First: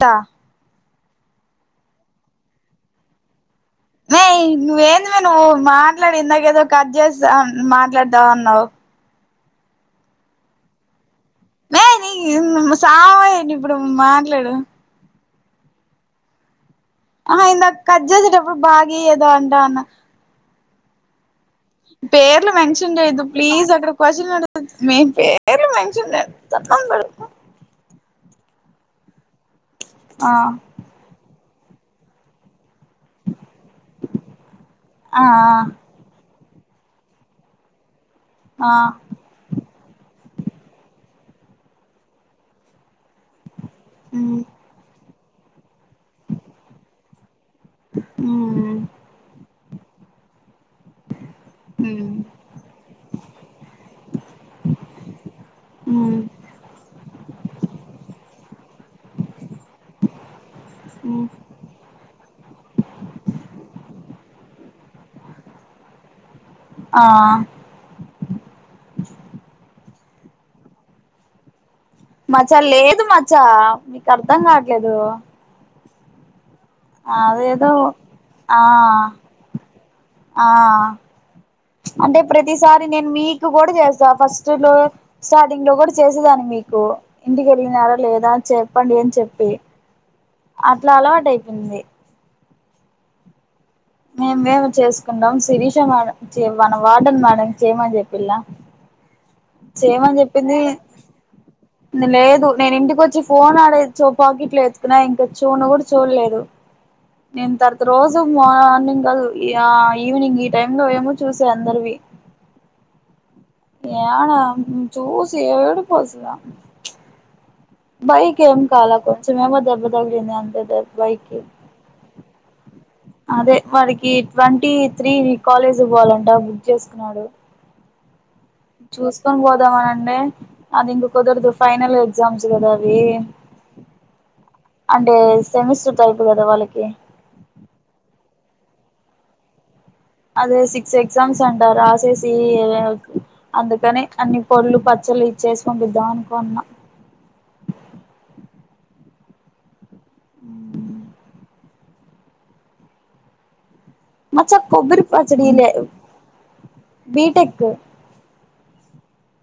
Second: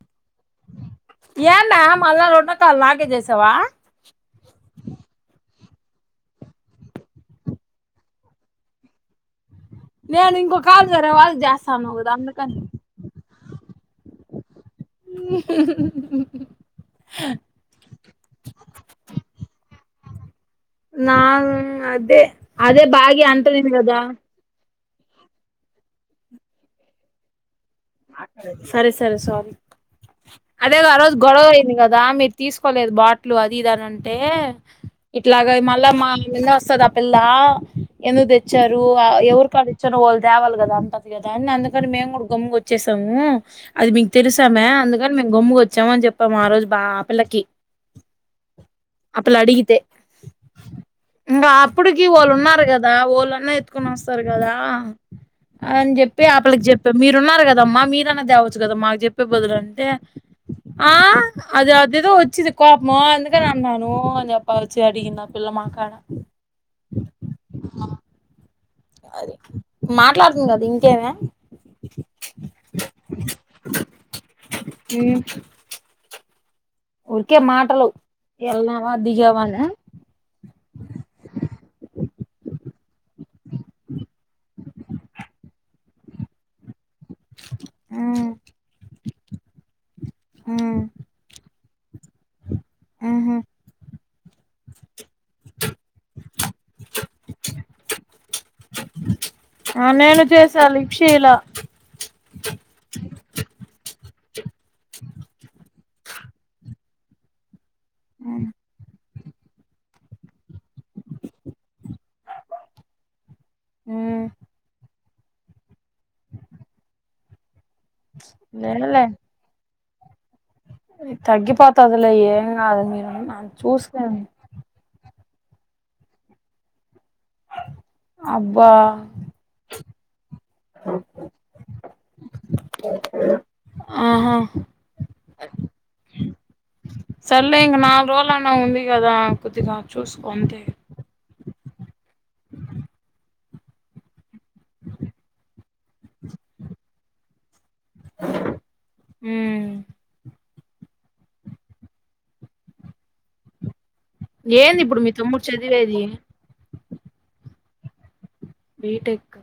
త ఏన్నా మళ్ళా రోండకా లాగే చేసావా న నువ్వేందు మేను మాట్లాడి ఇందాక ఏదో కట్ చేస్తా మాట్లాడతావ్ అన్నావు నేను ఇం కాల్దార వాళ్ మ మసాని ఇప్పుడు మాట్లాడు ఆ ఇ కజజాజట ఎప్పుడు బాగా్య ఏదంటా నా అదే పేర్లు అదే మెన్షన్ బాగి చేయ్యద్దు అంటలేదు ప్లీజ్ అక్కడా కదా ఫస్ట్ మీన్ పేరు మనుషు ఎతన్నా పెడు సరే సరే సాల ఆ అదే ఆ రోజ గడ కదా మీరు తీసుకు కోలేదు బాట్లు అది ఇదని అంటే ఆ ఇట్లాగ మళ్ళా మా ల వస్తదా పిల్ల ఎందుకు ఆ తెచ్చారు ఎవరు కాడ ఇచ్చారో వాళ్ళు దేవాలి కదా అంత ద అ అందుకని మే కూడా గమచ్చ వచ్చసాము అది మీకు మ్ తెరిసమ అంత కానీ మేము గమ్ముకుచ్చామ అని చెప్పాం ఆ రజు బా ఆపిల్లకి మ్ అప్పులా అడుగతే ఇంకా అప్పుడుకి మ్ వాళ్ళు ఉన్నారు కదా వాళ్ళున్నా ఎత్తుకొని వస్తారు కదా అని మ్ చెప్పి ఆపలికి చెప్పా మీరున్నారు కదా మీరనా దేవచ్చు కదా మాకు చెప్పే బదులు అంటే ఆ మ్ అది అద ఏదో వచ్చిది కోపం అదుకే అన్నాను అ చేపల వచ్చి అడిగిందా పిల్ల మాకాడ ఆ అదిే మాట్లాడుతుంది కదా ఇంకేమి మచ్చ లేదు మచ్చ మీకు అర్ధం కావట్లేదు మ్ ఊరికే అదే ఏదో మాటలు ఆ ఎళ్ళావా దిగావా అనా ఆ అంటే ఇప్పుడు ప్రతిసారి నేను మీకు కూడా చేసా ఫస్ట్ లో స్టార్టింగ్ లో కూడా చేసేదాన్ని మీకు ఇంటికి ఎళ్ళినారా మ్ లేదా చెప్పండి అని చెప్పి మ్ అట్లా అలవాట అయిపోయింది ఆహా మేమేమి చేసు [unintelligible] శిరీష మేడం మన వాార్డన్ మేడం చేయమని చెప్పిలా ఆ చేయమని నేను చెప్పింది చేసా లిఫ్ట్ చేయలా లేదు నేను ఇంటిక వచ్చి ఫోన్ ఆడే చోపకిట్లేదు నా ఇంకా చూ కూడా చూడలేదు నేను తర్ రోజు మ్ మార్నింగ్ ఇ ఈవినింగ్ ఈ టైమ్ లో ఏమో చూసా అందరివి మ్ ఏడ చూసి ఏడుపు అసలా బైక్ ఏం కల కొంచెం ఏమో దెబ్బ [unintelligible] బైక్ కి తగ్గిపోతదులే ఏం కాదు మీరు చూసను కాలేజీ పోవాలంటా బుక్ చేసుకున్నాడు అబ్బా చూసుకొని పొదమ్మనంటై అది ఇంక కుదరదు ఫైనల్ ఎగ్జామ్స్ కదా అవి ఆహా అంటే సెమిస్టర్ టైప్ కదా వాళ్ళకి సర్లే ఇంగ నాలుగు రోజలన్న ఉంది కదా కొద్దిగా చూస్కో అదే అంతే సిక్స్ ఎగ్జామ్స్ అంటారు రాసేసి అందుకని అన్ని పళ్ళు పచ్చలు చేసి పంపిద్దాం అనుకున్నాం మ్మ్ మచ్చా ఏంది ఇప్పుడు కొబ్బరి మీ తమ్ముడు పచ్చడి ఇలే చదివేది బీటెక్ బీటెక్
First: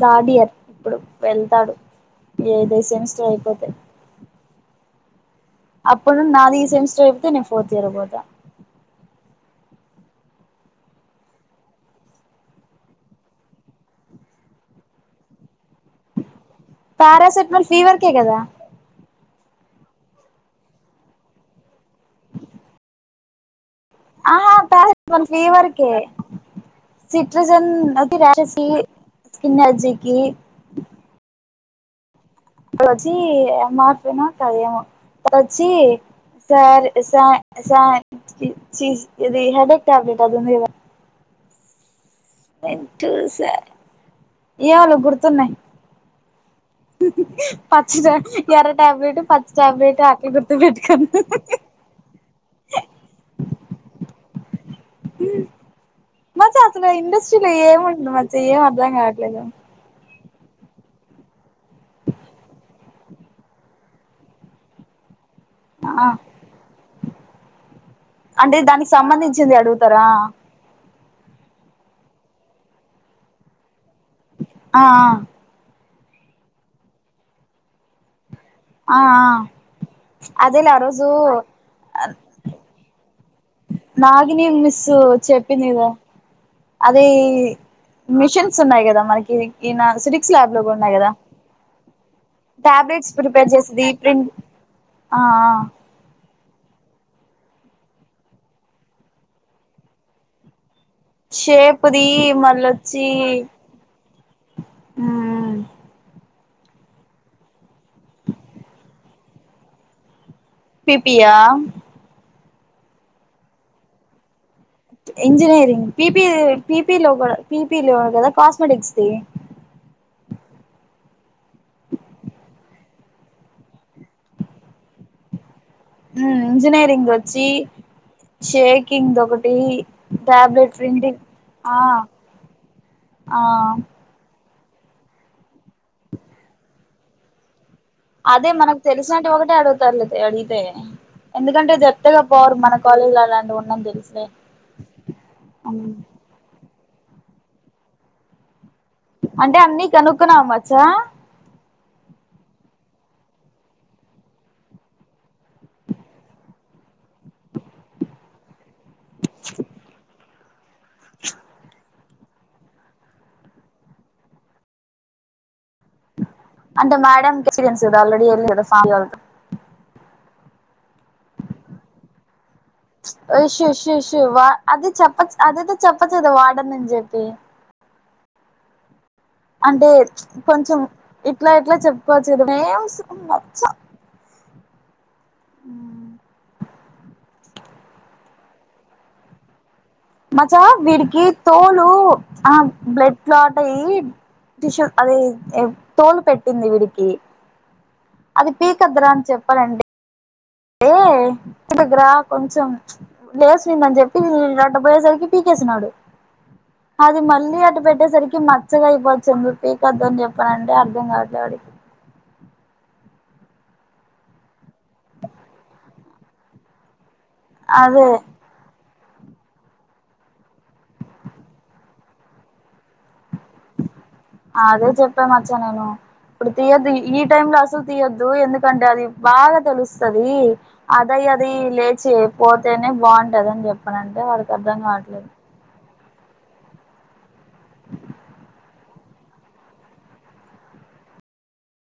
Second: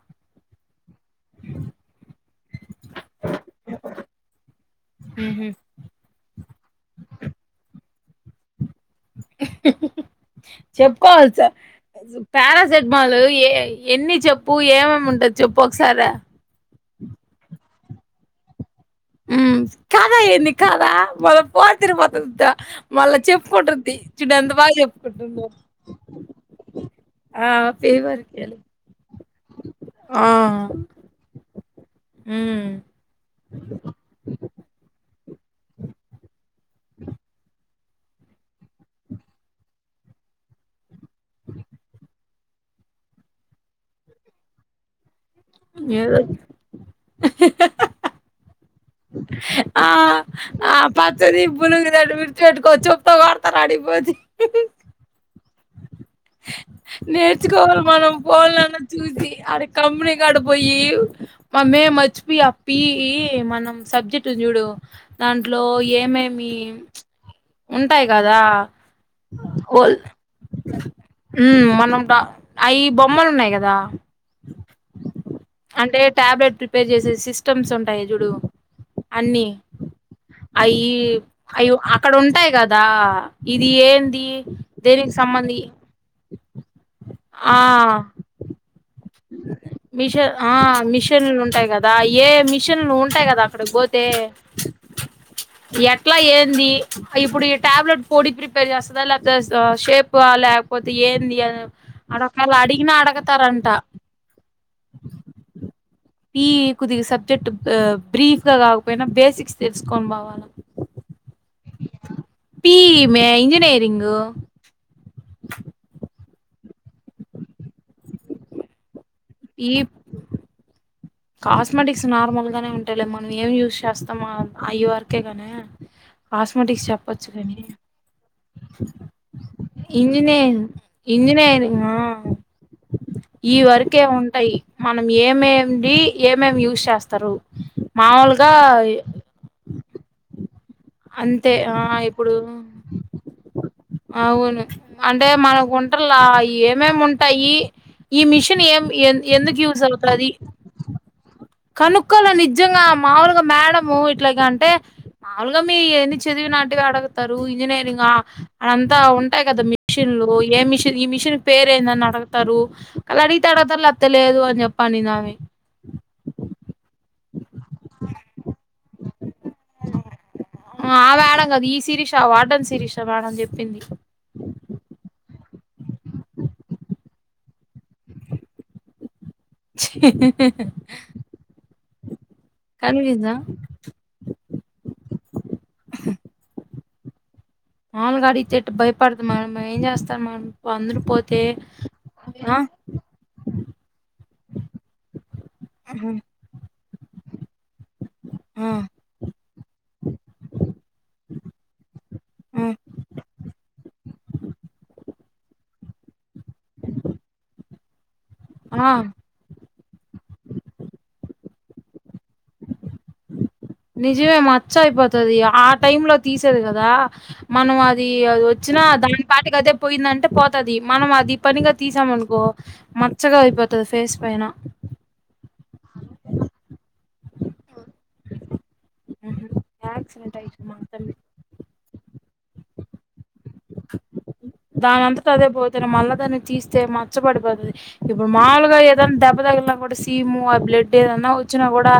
థర్డ్ ఇయర్ ఇప్పుడు వెళ్తాడు ఏదో సెమిస్టర్ అయిపోతే ఉహు అప్పుడు నాదీ ఈ సెమిస్టర్ అయిపోతే నేను ఫోర్త్ ఇయర్‌ పోత చెప్పుకోవాలసా పారాసెట్మాల్ ఏ ఎన్ని చెప్పు ఏమేమి ఉంటాయి చెప్పు ఒకసారీ ప్యారాసెటమోల్ ఫెవెర్క్ కదా ఊ కాదా ఏంది కాదా మళ్ళ ఫోర్త్యేర్కు పోతుంది మళ్ళా చెప్పుకుంట ఆహా పారాసెటమాల్ ఫెవెర్క్ ఆ సిట్రిజన్ ఫీవర్కి రషెస్ స్కిన్న అలెర్జీకి ఆ హ్మ్. రజీ మాపోనా కద్యామ రజీ సారి సా సా జీ చీ ఇది హెడ్ ఎక్ టాబ్లెట్ ఆదివుంది ఇవ హై ూటుస ఎవళ గుతు ఆహ ఏదో హా ఆక్సిజన్ త్యర ఆ ఆ పెట్టుకున్నా పచ్చది పులుంగది గుర్తు పెట్టుకొని చెప్తో కొడతారు ఆడికిపోది హ మచ్చ అసలు ఇండస్ట్రీలో ఏం నేర్చుకోవాలి ఉంటది, మనం మచ్చ ఏం అర్ధం కావట్లేదు గడిపోయి మమే మర్చిపోయి అప్పి మనం సబ్జెక్ట్ చూడు దాంట్లో ఆ ఏమేమి ఉంటాయి కదా అంటే దానికి సంబంధించింది ఓల్ అడుగుతారా ఉ మనం అవి బొమ్మలు ఉన్నాయి కదా ఆ టాబ్లెట్ ప్రిపేర్ చేసే సిస్టమ్స్ ఉంటాయి చుడు ఆ ఆ అన్నీ అదేలే ఆ అవి రోజు అవి అక్కడ ఉంటాయి కదా ఇది ఏంది నాకు నీ మిస్సు దేనికి సంబంధి చెప్పిందిదా అదే ఆ మిషన్స్ ఉన్నాయా మిషన్ ఆ కదా మిషన్లు ఉంటాయి కదా ఏ మిషన్లు టాబ్లెట్స్ ఉంటాయి కదా ప్రిపేర్ అక్కడికి చేసేది పోతే ప్రింట్ ఆ ఎట్లా ఏ ఇప్పుడు ఈ టాబ్లెట్ పొడి ప్రిపేర్ చేస్తుందా లేకపోతే షేప్ పోతే ఏంది అని షేప్ది అడొ ఒకేళ అడిగినా అడగతారంట ఆ పీకుది గా సబ్జెక్ట్ బ్రీఫ్ గా కాకపోయినా బేసిక్స్ తెలుసుకొని పోవాలి పిపియా పి ఈ ఈ ఇంజినీరింగ్ ఇంజనీరింగ్ పిపి పిపి లో కూడా పిపీ లో కదా కాస్మోటిక్స్ ఈప్ కాస్మెటిక్స్ నార్మల్ గానే ఉంటాయి అట్టేలా మనం ఏం యూజ్ చేస్తాం అయ్య వర్కే గానే కాస్మెటిక్స్ ఇంజనీరింగ్ చెప్పచ్చు వచ్చి కాని షేకింగ్ ఒకటి ఇంజనీరింగ్ ట్యాబ్లెట్ ప్రింటింగ్ ఆ ఇంజనీరింగ్ ఆ ఈ వరకే ఉంటాయి మనం ఏమేమిడి ఏమేమి యూజ్ చేస్తారు అదే మాములుగా మనకు తెలిసినంటివి ఒకటే అడు సర్లే తే అడిగీతే అంతే ఎందుకంటే ఆ చెత్తగా ఇప్పుడు పోరు మన కాలేజీలో అలాంటి ఉన్న అవును అంటే మన కుంటన్ల ఏ మేం ఉంటాయి ఈ ఈ మిషన్ ఏం ఎన్- అంటే ఎందుకు అన్నీ కనుక్కున్నావా మచ్చా కనుక్కలో నిజంగా మాముూలుగా మేడము ఇట్లాగ యిగ అంటే మాములుగా మీ ఎన్ని చదివి నాటిగ అడగుతారు ఇంజనీరింగా అంతా ఉంటాయి కదా మిషన్లు ఏ మిషన్ ఈ మిషిన్ పేరు ఏందని అడ తారు అలా అడిగితే అడగతారు ల్యాతే లేదు అని చెప్పు అనింది ఆమె అంటే మ్యాడంకి ఎక్స్పీరియన్స్ కదా ఆల్రెడీ ఏళ్ళింది కదా సార్లతో ఆ మేడం కద్ ఈ సిరీష ఆ వాడన్ సిరీషా మేడంని చెప్పింది అదేతే చెప్పచ్చదా వాడనని చెప్పి అంటే కొంచెం ఇట్లా ఇట్లా చెప్ [unintelligible] కనిపిందా మచ్చా మామగాడి చెట్టు భయపడదు మనం ఎంచే మచ్చా వీడికి తోలు ఆ బ్లడ్ లాట్ అయ్యి టిష్యూ అదే తోలు పెట్టింది వీడికి కి అది ఆ పీకద్దరా అని చెప్పాన ఏ ఇటు గ్రా కొంచెం లేస్ దని చెప్పి అట్ట పోయేసరికి పీకేసినాడు అది మళ్ళీ అట్ట పెట్టేసరికి మచ్చగ ఆ ఆ అయిపోది చందు పీకద్దదని చెప్పానంటే అర్థం కావట్లే వాడికి నిజమే మచ్చ అయిపోతది ఆ టై లో తీసేది కదా మనం అదే అది అది వచ్చినా దాని పాటికి అదే పోయిందంటే పోతది మనం అది పనిగా తీసాం అనుకో మ అదే చెప్పామచ్చా నేను ఇప్పుడు తీయదు ఈ టైమ్ లో అసలు తీయొద్దు ఎందుకంటే అది హుహు. బాగా తెలుస్తది యాక్సిడెంట్ అయ్యింది మా అత్తమ్మ అదయ అది లే చే పోతేనే బాన్ కద నని చెప్పనంటే వాడికి అర్థం కావట్లేదు తను మళ్ళ దాన్ని తీస్తే మచ్చపడిపోంది ఇప్పుడు మాములుగా ఏద దెబ్బ తగిలిన కూడా శిమ్ ఆ బ్లడ్ ఏదన్నా వచ్చినా కూడా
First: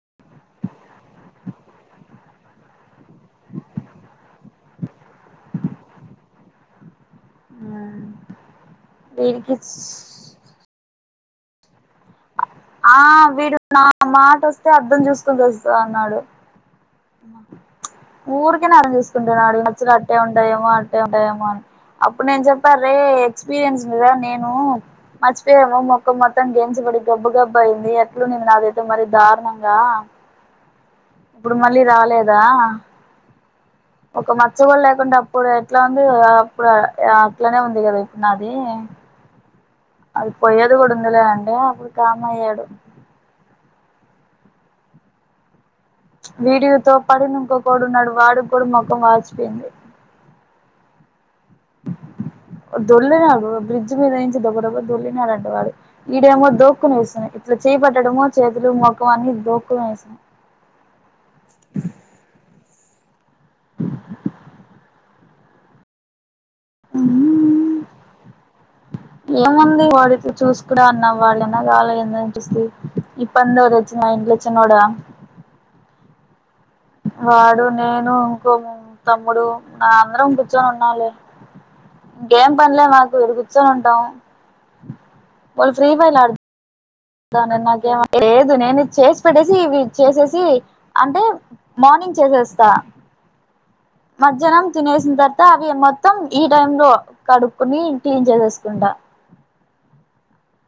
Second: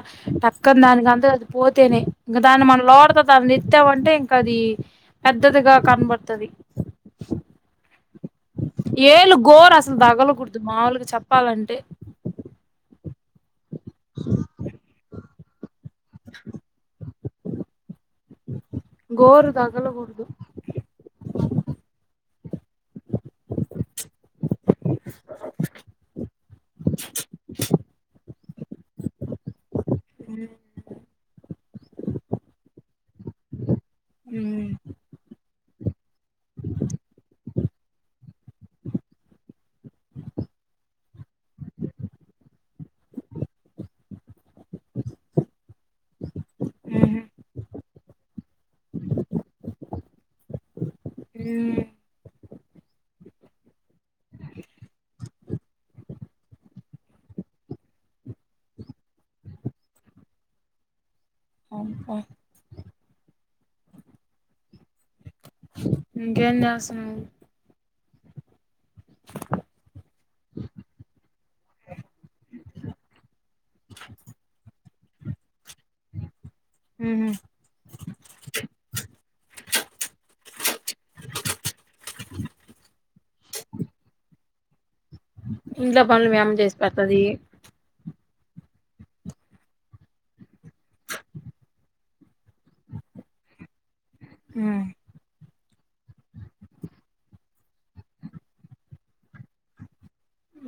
టక్క దానికి అ అది పోతేనే ఇంకా దాన్ని మన లోతుగా దాన్ని తిత్తామంటే ఇంకా అది పెద్దదిగా కనబడుతది [inaudible] ఏలు వీడికి గోరు అసలు దగలకుడదు మాముూలుగా చ చెప్పాలంటే ఆ వీడు నా మాట వస్తే అద్ధం చూస్త సంద్ అన్నాడు అ ఊరికేనే అడానిస్తుండు గోరు చూసుకుంటున్నాడు మచ్చలు అట్టే తగలకూడదు ఉంటాయేమో అట్టే ఉంటాయేమో అని అప్పుడు నేను చెప్పారు రే ఎక్స్పీరియన్స్ మీదా నేను మర్చిపోయామో మొక్క మొత్తం గెంచబడి గబ్బు గబ్బు అయింది ఎట్లు నే స్తాది ఇ మరి దారుణంగా ఇప్పుడు మళ్ళీ రాలేదా ఒక మచ్చ కుడా లేకుండా అప్పుడు అట్లాంది అప్పుడు అట్లానే ఉంది కదా ఇప్పుడు నాది అది పోయేది కూడా ఉందిలే అండి అప్పుడు కామ అయ్యాడు వీడియోతోపడినుంకకడు నడు వాడు కూడా ముఖం వాచిపోయింది హ్మ్ దొల్లినాడు బ్రిడ్జ్ మీద నుంచి దొగడబ్బ దొల్లినాడుంటే వాడు ఈడేమో దోక్కుని వేస్తున్నాయి ఇట్లా చేపట్టడమో చేతులు మొఖం అన్ని దోక్కుని వేస్తున్నాయి అనుకా [inaudible] ఇంకేంచేస్తున్నావ్ ఏముంది వాడితే చూసు కూడా అన్నా వాళ్ళనా కాల ఏందనిపిస్తే పండగ తెచ్చిన నోడుచ్చినోడా ఉహు వాడు నేను ఇంకో తమ్ముడు నా అందరం ఇం కూర్చొని ఉన్నాలి ఇంకేం పనులే మాకు కూర్చొని ఉంటాం ఇంట్లో పనులు మీ అమ్మ చేస్ అ నాక [inaudible] లేదు నేను చేసి పెట్టేసి ఇవి చేసేసి అంటే మార్నింగ్ చేసేస్తా మధ్యానం ఉమ్ తినేసి అవి మొత్తం ఈ టైంలో కడుక్కుని క్లీన్ చేసేస్కుంటా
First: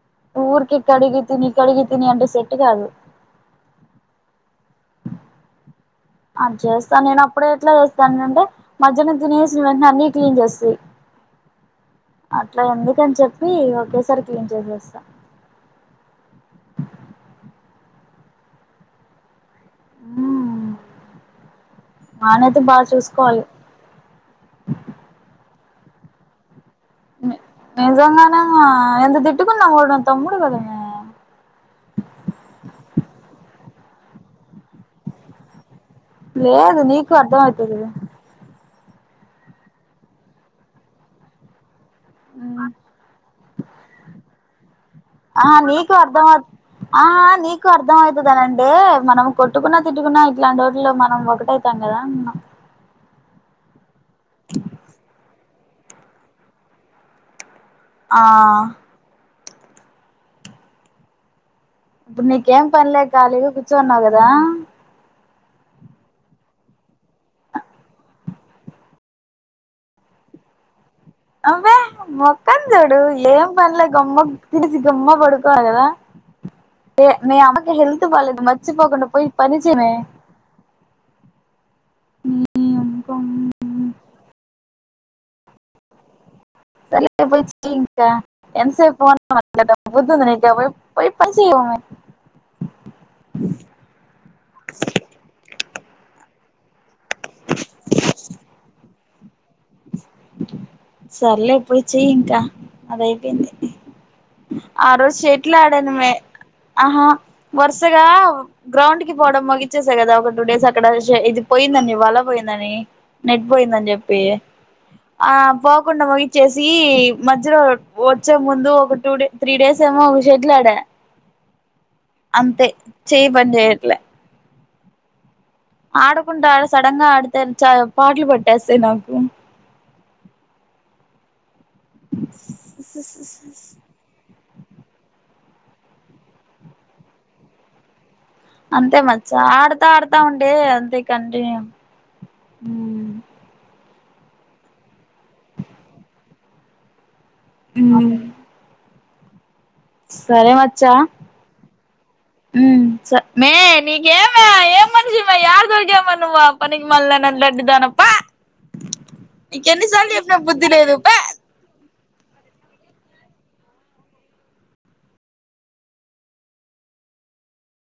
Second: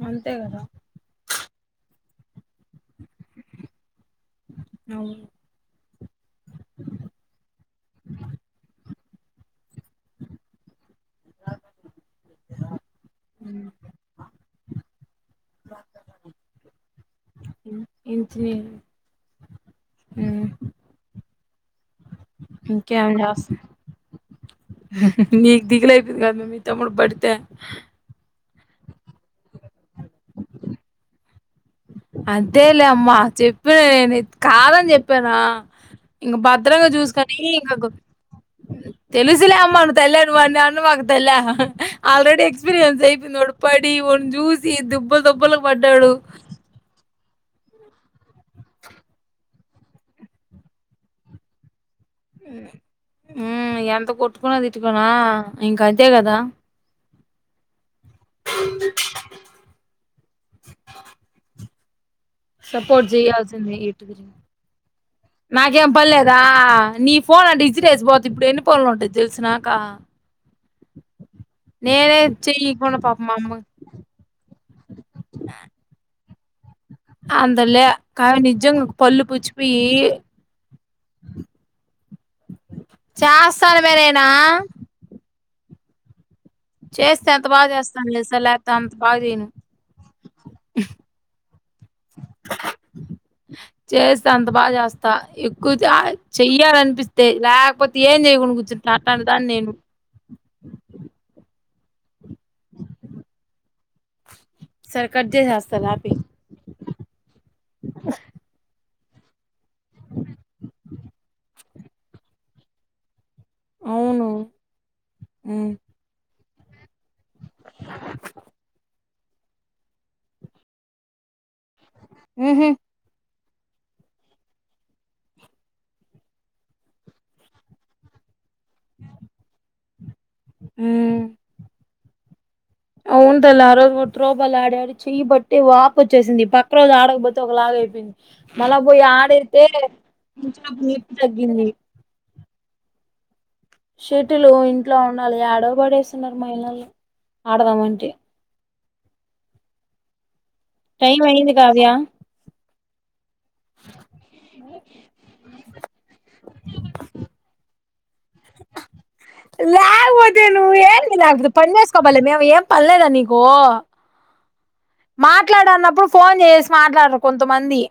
అంతే కదా ఉర్కే కడిగి తిని కడిగి తిని అంటే సెట్ కాదు అవును అది చేస్తాను నేను అప్పుడే ఎట్లా చేస్తాను అంటే మధ్యాహ్నం తినేసి వెంట్నే అన్ని క్లీన్ చేస్తి. అట్లే అని చెప్పి ఓకే సారి క్లీన్ రేపు వస్తా ఇంజనీరింగ్ ఉమ్ వానైతే బాగా ఇంకేం చూసుకోవాలి జేస్తా దిగులితది కథ్ మమ్మీ తమ్ముడు పడితే ఆ ఎంత తిట్టుకున్నా కూడా తమ్ముడు కదనే చెప్పే నేన్ కాదని చెప్పానా ఇంక లేదు భద్రంగా నీకు చూసుకొని అర్థమితది ఇంక తెలుసులే అమ్మను తెల్లి నువ్వు నన్ను అనమకు తల్లే ఆల్రెడీ ఆ ఎక్స్పీరియన్స్ ఇపొనోడు పడి ఒకని చూసీ ఈ దుబ్బ దుబ్బలకు పడ్డాడు అహ్ నీకు అర్థం అవుతదనంటే మనం కొట్టుకున్నా తిట్టుకున్నా ఇట్లాంటి రోడ్లు మనం ఒకటైతండి కదా అమ్మ ఉమ్మ్ ఎందుకు కొట్టుకోన తిట్టుకోనా ఇంకా అంతే కదా ఆ ఇప్పుడు నీకేం పనిలే సపోర్ట్ ఖాళీగా చేయాల్సింది ఎటు కూర్చోన్నావు కదా తిరిగి. నాకేం పన్లేదా నీ ఫోన్ అటు ఇసిరేసి పోతి ఇప్పుడు ఎన్ని పోనులు ఉంటుది తెలుసినాకా అవే మొక్కన్ చుడు మా ఏం అమ్మ పన్లే గమ్ తిడిసి గమ్మ పడుకో ఆగదా అందులే కా నిజంగా మర్చిపోకుండా పళ్ళు పోయి పుచ్చి పని పొయి చేయమే చేస్తాను మెరీనా సర్లే చేస్తే పోయి ఎంత బాగా చెయ్ ఇంకా చేస్తాను లేస లేక ఎంతసేపు ఫోన్ పోతే అంత బాగా చేయను మాట్లాడతావ్ బుద్ధుందా నీకు పోయి పోయి పని చెయ్ చేస్తే అంత బాగా చేస్తా ఎక్కువ చ చెయ్యాలనిపిస్ తే లేకపోతే ఏం చేయకుండా కూర్చునా నా తల్దాన్ నేను సర్లే ఇప్పుడు చెయ్ గా అదైపోయింది ఆ సరే రోజు కట్ సెట్లు చేసేస్తాలే ఆడాను మే ఆపేయ్. ఆహా వరుసగా గ్రౌండ్కి కి పోవడం ముగిచ్చేసా కదా ఒక టూ డేస్ అక్కడ ఇది పోయిందడి వాళ్ళ పోయిందని నెట్ పోయిందని చెప్పు అవును పోయి ఆ హ్మ్ పోకుండా మరి చేసి మధ్యలో వచ్చే ముందు ఒక టూ డే త్రీ డేస్ ఏమో షట్లాడ అంతే హుహు చే పని చేయట్లే ఆడకుంటా సడన్ గా ఆడతారు చాలా పాటలు పడి ఆసే నాకు హ్మ్మ్ అవు ఉంటలే ఆరోవు త్రూ బాగ ఆడాడి చెయ్యి పట్టి వాపొచ్చేసింది పక్క రోజు ఆడకపోతే ఒకలాగ అయిపోయింది మళ్ళా అంతే పోయి మచ్చ ఆడైతే ఆడతా ఆడతా ఉంటే నుంచునప్పుడు అంతే నొప్పి కంటిన్యూ తగ్గింది. అ షటిల్ ఇంట్లో ఉండాలి యాడో పడేస్తున్నారు మా ఇళ్లలో ఆడదామంటి సరే మచ్చా టైం అయింది కావ్య. హ్మ్మ్ మే నీకేమ ఏ మనిష మే యాడ దొరికావు మరి నువ్వా పనికి మాల్దాన నడ్డిదాన చెప్పిన ల్యాకపోతే బుద్ధి నువ్ లేదు ఏంది పా నాకు పని చెస్ [unintelligible] మేము ఏం పనిలేదా నీకు మాట్లాడన్నప్పుడు ఫోన్ చేసి మాట్లాడరు కొంతమంది